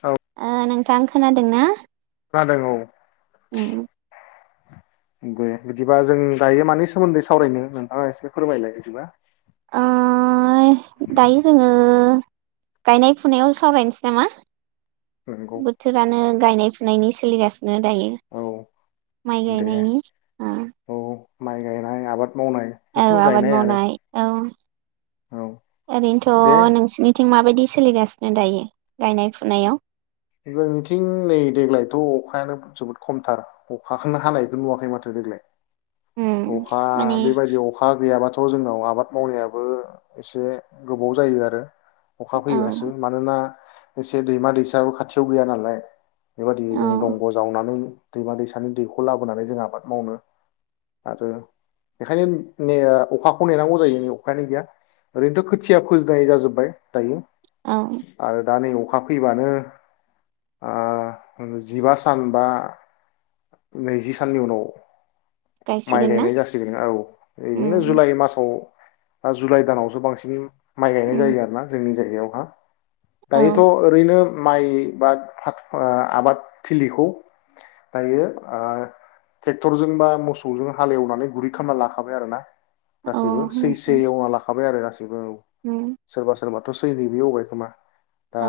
औ ओ नों थां खोनादों ना? खोनादों औ उम दे बिदिबा जों दायो मानि सोमोन्दै सावरायनो नोंथाङा एसे फोरमायलाय बिदिबा? ओ दायो जोङो गायनाय फुनायाव सावरायनोसै नामा नंगौ बोथोरानो गायनाय नायनि सोलिगास नो दायो औ माइ दे गायनायनि औ माइ गायनाय आबाद मावनाय औ जिखुनु आबाद गायनाय आरो मावनाय औ औ ओरैनोथ' दे नोंसिनिथिं माबायदि सोलिगासिनो दायो गायनाय फुनायाव जोंनिथिं नै देग्लायथ' अखायानो जोबोद खमथार अखाखौनो हानायखौ नुवाखै माथो देग्लाय। उम अखा माने बेबायदि अखा गैयाबाथ' थ' जोंनाव आबाद मावनायाबो एसे गोबाव जायो आरो अखा फैबासो औ मानोना एसे दैमा दैसायावो खा थियाव गैया नालाय बेबायदि औ जों दंग' जावनानै दैमा दैसानि दैखौ लाबोनानै जों आबाद मावनो आरो बेखायनो ने अखाखौ नेनांगौ जायो न अखायानो गैया ओरैनोथ' खोथिया फोजनाय जाजोब्बाय दायो। औ आरो दा नैबाव खा फैबानो जिबा सान बा नैजि साननि उनाव माइ गायसिगोन ना? गायनाय जासिगोन औ बिदिनो उम जुलाइ मासाव। दा जुलाइ दानावसो बांसिन माइ गायनाय जायो उम आरो ना जोंनि जायगायावहा। औ दायोथ' ओरैनो माइ बाद [unintelligible] ओ आबाद थिलिखौ दायो ओ ट्रेक्टरजों बा मोसौजों हालेवनानै गुरै खालामना लाखाबाय आरो ना। औ गासिबो सैसै हेवना लाखाबाय आरो गासिबो औ उम सोरबा सोरबा [unintelligible] एवबाय खोमा। दा औ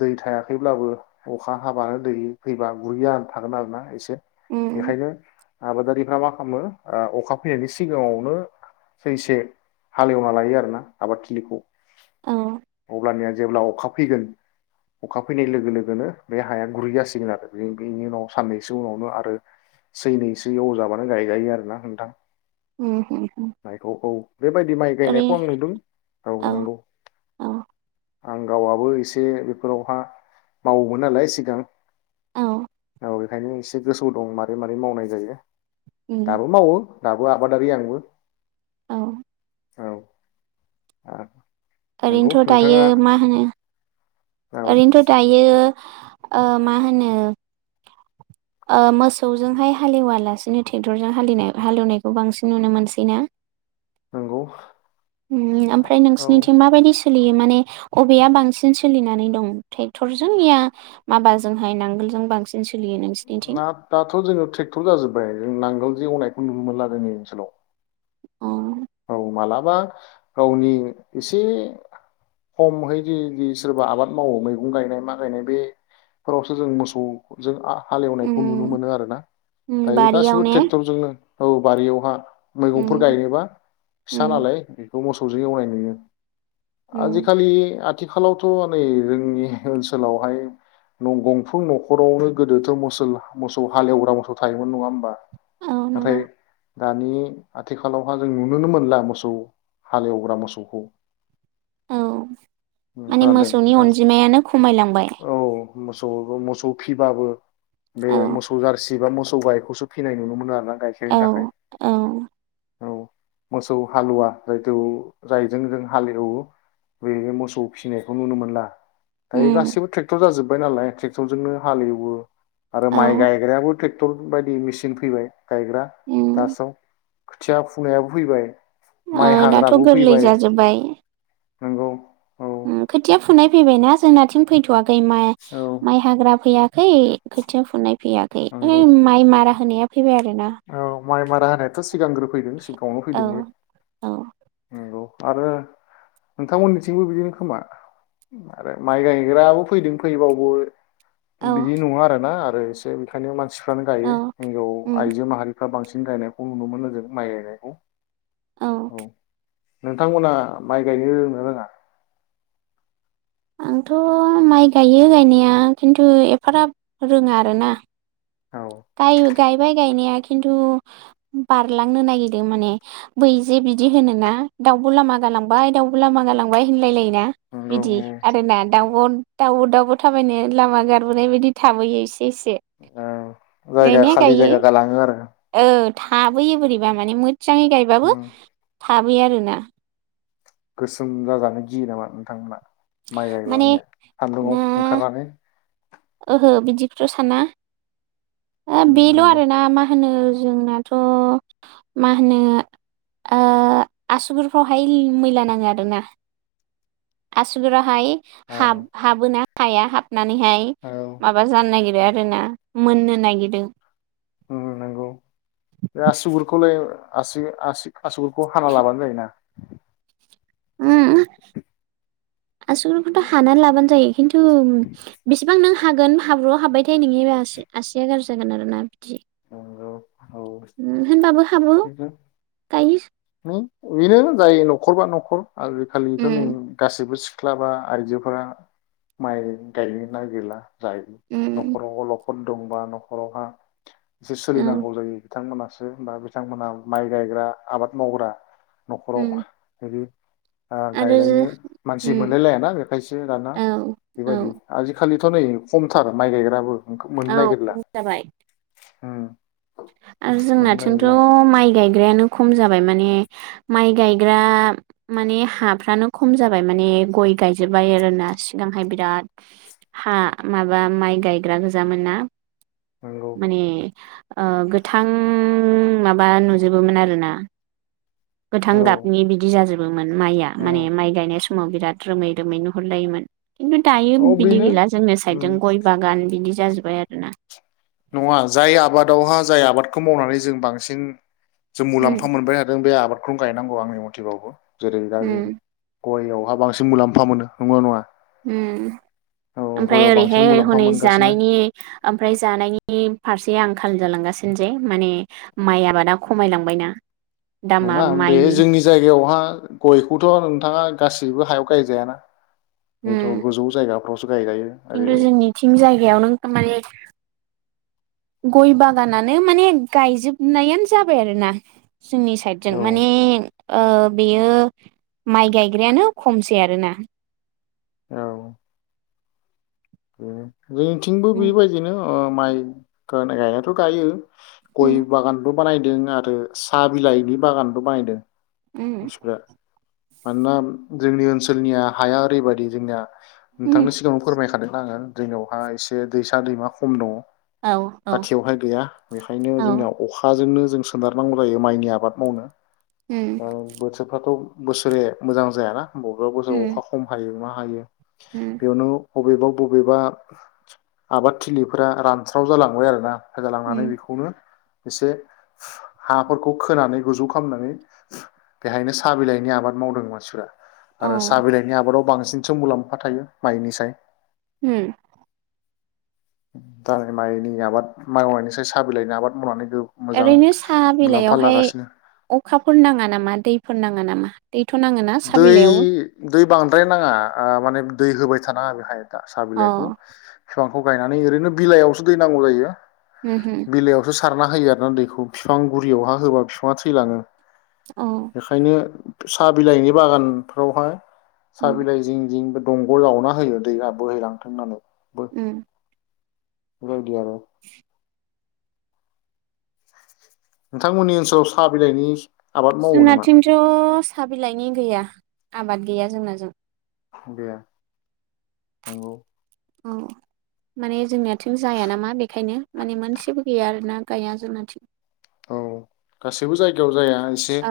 दै थाया थायोब्लाबो अखा हाबानो दै फैबा गुरै जाना थागोन आरोना एसे । उम बेखायनो आबादारिफ्रा मा खालामो ओ अखा फैनायनि सिगाङावनो सैसे हालेवना लायो आरो ना आबादथिलिखौ। औ अब्ला निया जेब्ला अखा फैगोन अखा फैनाय लोगो लोगोनो बे हाया गुरै जासिगोन आरो बे-बेनि उनाव साननैसो उनावनो आरो सैनैसो एवजाबानो गायजायो आरोना नोंथां। उम [unintelligible] बेबायदि माइ ओरै गायनायखौ आं नुदों औ नंगौ। औ आं गावआबो एसे बे फोरावहा मावोमोन नालाय सिगां। औ अ बेखायनो एसे गोसोआव दं मारै मारै मावनाय जायो। उम दाबो मावो दाबो आबादारि आंबो। औ ओ ओरैनोथ' दायो मा होनो औ ओरैनोथ' दायो ओ मा होनो ओ मोसौजोंहाय हालेवा लासिनो ट्रेक्टरजों हालिनाय हालेवनायखौ बांसिन नुनो मोनसैना? नंगौ ओमफ्राय औ नोंसिनिथिं माबायदि सो लियो माने बबेया बांसिन सोलिनानै। ट्रेक्टरजों या माबाजोंहाय नांगोलजों बांसिन। सोलियो नोंसिनिथिं ना दाथ‌ जोंनाव ट्रेक्टर जाजोबबाय जों नांगोल जों एवनायखौ नुनो मोनला जोंनि ओनसोलाव। अ। औ मालाबा गावनि एसे [unintelligible] सोरबा आबाद मावो मैगं गायनाय मा गायनाय बेफोरावसो जों मोसौजों आ हालेवनायखौ नुनो उम मोनो आरो ना उम दायो बारियाव गासिबो ने ट्रेक्टरजोंनो औ बारियावहा उम मैगंफोर गायनोबा । उम फिसालालाय बे खौ मोसौजों एवनाय नुयो। उम आजिखालि आद- आथिखालावथ नै जोंनि ओनसोलावहाय न गंफ्रम नखरावनो गोदोथ मोस मोसौ हालेवग्रा मोसौ थायोमोन नङा होमबा? औ नंगौ नाथाय। दानि आथिखालावहा जों नुनो। नुनो मोनला मोसौ हालेवग्रा मोसौखौ। औ माने खोनादों मोसौनि नोंथां अनजिमायानो खमायलांबाय। मोसौबो मोसौ फिबाबो। बे औ मोसौ जारसि एबा मोसौ गायखौसो फिनाय नुनो मोन आरोना आं। गायखेरनि औ दाखाय। औ मोसौ हालुवा जायथु जायजों जों हालेवो बै मोसौ फिसिनायखौ नुनो मोनला। दायो उम गासिबो ट्रेक्टर जाजोब जबाय नालाय ट्रेक्टर जजोंनो हालेवो आरो औ माइ गायग्रायाबो ट्रेक्टर बायदि मेसिन फैबाय। गायग्रा उम थासाव। खोथिया फुनायाबो। फैबाय। माइ ओह दाथ गोरलै जाजोब्बाय। नोंगौ। उम खोथिया फुनाय फैबायना जोंनाथिं फैथवाख माइ औ माइ हाग्रा फैयाखै खोथिया फुनाय फैयाखै ऐ नंगौ माइ मारा। [unintelligible] औ माइ माराहोनायथ। सिगांग्रो फैदों सिगा [unintelligible] औ फैदों बेे औ नंगौ। आरो नोंथांमोननिथिं बिदिनो खोमा आरो माइ गायग्राबो फैदों फैबावगौओ औ बिदि नङा आरो ना औ [unintelligible] [unintelligible] उम आइजो माहारि। दा बांसिन गायनायखौ नुनो मोनो जों माइ गायनायखौ। औ। नोंथांमोना माइ गायनो रोंङो ना रोङा? आंथ माइ गायो गायनाया खिन्थु एफाराब रोङा आरोना। औ गायु गायबाय गायनाया खिन्थु बारलांनो नागिरो माने बै जे बिदि होनोना दाउब लामा गालांबाय दाउब लामा गालांबाय होनलायलायो ना नंगौ बिदि आरोना दाउब दाउबो दाउबो थाबायनो लामा गारबोनाय बायदि थाबोयो इसे इसे। जायगाया खालि जायगा गालाङो आरो। आबोयो बोरैबा माने मोन जांङै गायबाबो उम फो आबै आरोना। गोसोम जाजानो गियो नामा नोंथांमोना? माइ गायबा माने ना सान्दुङाव ओंखारनानै ओहो बिदिखौथ साना। ओ उम बेल नंगौ आरो ना मा होनो जोंनाथ माहोनो ओ आसुगुरफ्रावहाय मैला नाङो आरो ना आसु गुराहाय औ हाब हाबोना हाया हाब नानैहाय औ माबा जानो नागिरो आर रोना मोननो नागिदो। ओ नोंगौ बे आसुगुरखौलाय आसि आसिग आसुगुरखौ हाना लाबानो जायोना। उम। आसुगुरखौथ हानानै लाबानो जायो। खिन्थु बेसेबां नों हा हागोन हाब्रुआव हाबबायथाय नोंनि बे आसि आसिया गारजि जागोन आरो ना। औ औ होनबाबो हाबो बिद गायो न इनो जायों नखरबा नखर। आलो खालिनथ नै उम गासिबो सि ख्लाबा आइजोफोरा माइ गायनो नागिरला । जाय उम न'खराव अलग दंबा न'खरावहा जो औ सोलिनांगौ जायो थांमोनासो बा बिथांमोनआ माइ गायग्रा आबाद मावग्रा । उम न'खराव इदि ओ आरो गायलायनो मानसि उम मोनलाय लायाना बेखायसो दाना औ औ बेबायदि आजिखालि दाथ' नै खमथार माइ गायग्रायाबो । औ खम जाबाय उम्म आरो जोंनाथिंथ माइ गायग्रायानो खम जाब माइ माने माइ गायग्रा माने हाफ्रानो खम जाबाय माने गय गायजोब्बाय आरोना सिगांहाय बिराद हा माबा माइ गायग्रा गोजामोन ना । नंगौ माने ओ गोथां माबा नुजोबोमोन आरोना गोथां औ गाबनि बिदि जाजोबोमोन माइया औ माने माइ गायनाय समाव बिराद रोमै रोमै नुहरलायोमोन । खिन्थु दायो औ बिदि बेनो गैला जोंनि उम साइदजों गय बागान बिदि जाजोबबाय आरोना नङा जाय आबादावहा जाय आबादखौ मावनानै जों बांसिन जों उम मुलाम्फा मोनबाय थादों बे आबाद खौ गायनांगौ आंनि मथेबाबो जेरै दा जों उम गइआवहा बांसिन मुलाम्फा मोनो नंगौना नङा? उम्म औ ओमफ्राय गयाव बांसिन ओरैहाय मुलाम्फा हनै मोनगासिनो जानायनि ओमफ्राय जानायनि नि फारसे आंखाल जालांगासिनो जे माने माइ आबादा खमायलांबायना दामा नङा बे माइनि जोंनि जायगायावहा गइखौथ नोंथांङा गासि सिबो हायाव गायजायाना बेथ' होम गोजौ जायगाफ्रावसो गायजायो खिन्थु आरो जोंनिथिं जायगायाव नों माने गइ बागानानो माने गायजोबनायानो जाबाय आरोना जोंनि साइडजों औ माने ओ बेयो माइ गायग्रायानो खमसै आरोना । औ बेनो जोंनिथिंबो उम बेबायदिनो ओ माइ गाय गायनायाथ गायो उम गय बागानथ बानायदों आरो साहा बिलाइनि बागानबो बानायदों उम मानसिफ्रा मानोना जोंनि ओनसोलनिया हाया ओरैबायदि जोंनिया उम नोंथांनो सिगाङाव फोरमायखादों आङो जोंनियावहाय एसे दैसा दैमा खम दङ औ औ खाथियावहाय गैया बेखायनो औ जोंनिया अखाजोंनो जों सोनारनांगौ जायो माइनि आबाद मावनो उम दा बोथोरफ्राथ' बोसोरे मोजां जायाना बबेबा बोसाव अखा उम खम हायो मा हायो उम बेउनो बबेबा बबेबा आबादथिलिफोरा रानस्राव जालांबाय आरोना होगालांनानै उम बेखौनो एसे हाफोरखौ खोनानै गोजौ खालामनानै बेहायनो साहा बिलाइनि आबाद मावदों मानसिफ्रा अ आरो साहा बिलाइनि आबादाव बांसिनसो मुलाम्फा थायो माइनिसाय ओम दा माइनि आबाद माइ मावनायनिसाय साहाब बिलाइनि आबाद मावनानै मोजां ओरैनो साहा मुलाम्फा बिलाइयावहाय लागासिनो अखाफोर नाङा नामा दैफोर ना ङा नामा? दैथ' नाङोना साहा दै बिलाइयावबो दै बांद्राय नाङा ओ माने दै होबाय थानाङा बेहाय दा साहा अ बिलाइखौ बिफांखौ गायनानै ओरैनो बिलाइयावसो दै नांगौ जायो उमहो बिलाइआवथ' सारना होयो आरोना दैखौ बिफां गुरियावहा होबा बिफाङा थैलाङो। अ बेखायनो सा बिलाइनि बागानफ्रावहाय सा उम बिलाइ जिं जिं दंग' जावना होयो दैया बोहैलांथों होननानै ओम [unintelligible] [unintelligible] नोंथांमोननि ओनसोलाव साहा बिलाइनि आबाद मावो नामा जोंनाथिंथ' सा बिलाइनि गैया आबाद गैया जोंनाजों दे नंगौ औ माने जोंनिया थिं जाया नामा बेखायनो माने मोनसेबो गैया आरो ना गाया जोंनाथिं। औ गासैबो जायगायाव जाया एसे औ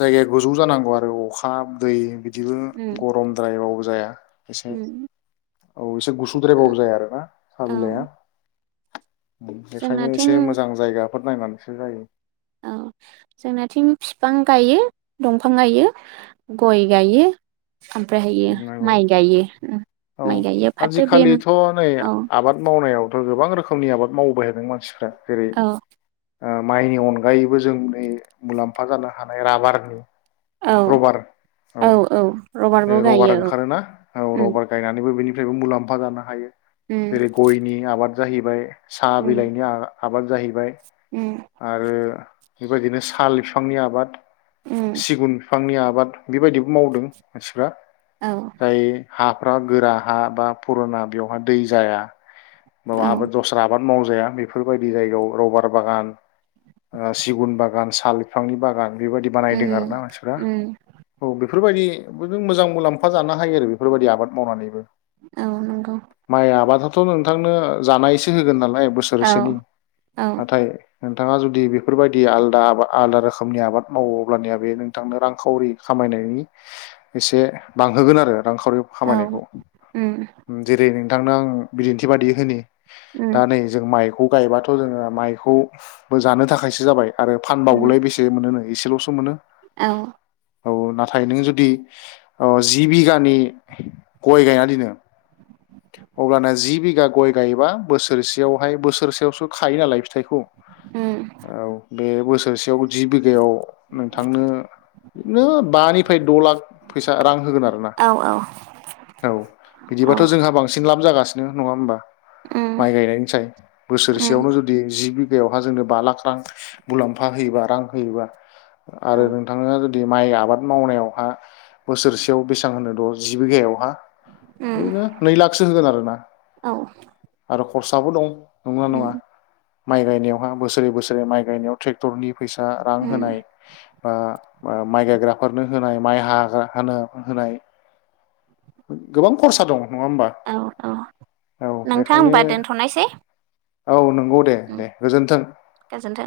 जायगाया गु- नांगौ आरो अखा दै बि- -दिनो उम गरमद्रायाव जाया एसे उम औ एसे ओ गुसुद्रायबाबो जाया आरोना साहा बिलाया औ बेखायनो जोंनाथिं एसे मोजां जायगा [unintelligible] सो जायो औ जोंनाथिं फिफां गायो दंफां गायो गय गायो। ओमफ्रायहायो नंगौ माइ गायो उ औ माइ गायो फाथो बे आजिखालिथ' नै औ आबाद मावनायावथ' गोबां रोखोमनि आबाद मावबोबाय थादों मानसिफ्रा। जेरै औ ओ माइनि अनगायैबो जों नै मुलाम्फा जानो हानाय राबार औ औ औ र बे रबार ओंखारोना औ रबार गायनानैबो बेनि निफ्रायबो मुलाम्फा जानो हायो उम जेरै गयनि आबाद जाहैबाय साहा उम बिलाइनि आ आबाद जाहैबाय उम आरो बेबायदिनो साल बिफांनि आबाद उम सिगुन बिफांनि आबाद बेबायदिबो मावदों औ मानसिफ्रा [unintelligible] गोरा हा बा पुरना बेवहाय दै जाया म औ दस्रा आाद [unintelligible] मावजाया बेफोरबायदि जायगायाव रबार बागान सिगुन बागान साल बिफांनि बागान- बेबायदि बानायदों आरो उम ना मानसिफ्रा उम औ बे बेफोर बायदि मोजां मुलाम्फा जानो हायो आरो बेफोरबायदि आबाद मावनानैबो। औ नंगौ। थ नों। नोंथांनो जानायसो होगोन नालाय फ्राय औ बोसोरसेनि औ नाथाय नोंथाङा जुदि बेफोरबायदि आलादा आब आलादा रोखोमनि आबाद मावोब्लानिया बे नोंथांनो रांखावरि खामायनायनि एसे बांहोगोन आरो। रांखावरि औ खामायनायखौ उम जेरै निं। थांनो आंङो बिदिन्थि। बादि होनो। उम दा नै जों माइखौ। खौ गायबाथ' जोङो माइखौबो जानो थाखायसो जाबाय। आरो फानबावलाय बेसे मोनोनो। एसेल'सो मोनो। ‌औ। औ नाथाय नों जुदि जि बिगानि गय गायना दोनो। अब्लाना जि बिघा गय गायबा बोसोरसेयावहाय बोसोरसेयावसो खायो नालाय फिथाइखौ। उम औ से बोसोर। थोरसेयाव जिबो। बिघायाव नोंथांनो। बिदिनो बानिफ्राय द' लाख। फैसा रां होगोन आरोना औ औ औ औ बिदिबाथ' जोंहा। लाब जागासिनो नङा होमबा। उम माइ गायनायनिसाय उम बोसोरसेयावनो जुदि जि। बेवहाय जोंनो बा लाख रां मुलाम्फा होयोबा रां होयोबा। औ आरो नोंथाङा जुदि। बे माइ आबाद मावनायावहा। बोसोरसेयाव बेसेबां होनो द'। जि बिगायावहा। उम ना। नै लाखसो होगोन आरोना औ आरो। खरसाबो दं। नङा नङा। उम माइ गायनायावहा बोसोरै बोसोरै माइ गायनायाव ट्रेक्टरनि। फैसा रां होनाय उम बा माइ गायग्राफोरनो। होनाय माइ हाग्रा हानो होनाय। गोबां खरसा दङ औ औ नोंथां बेखायनो होमबा दोनथ'नायसै। औ नों नंगौ दे उम दे गोजोनथों। गोजोन्थों।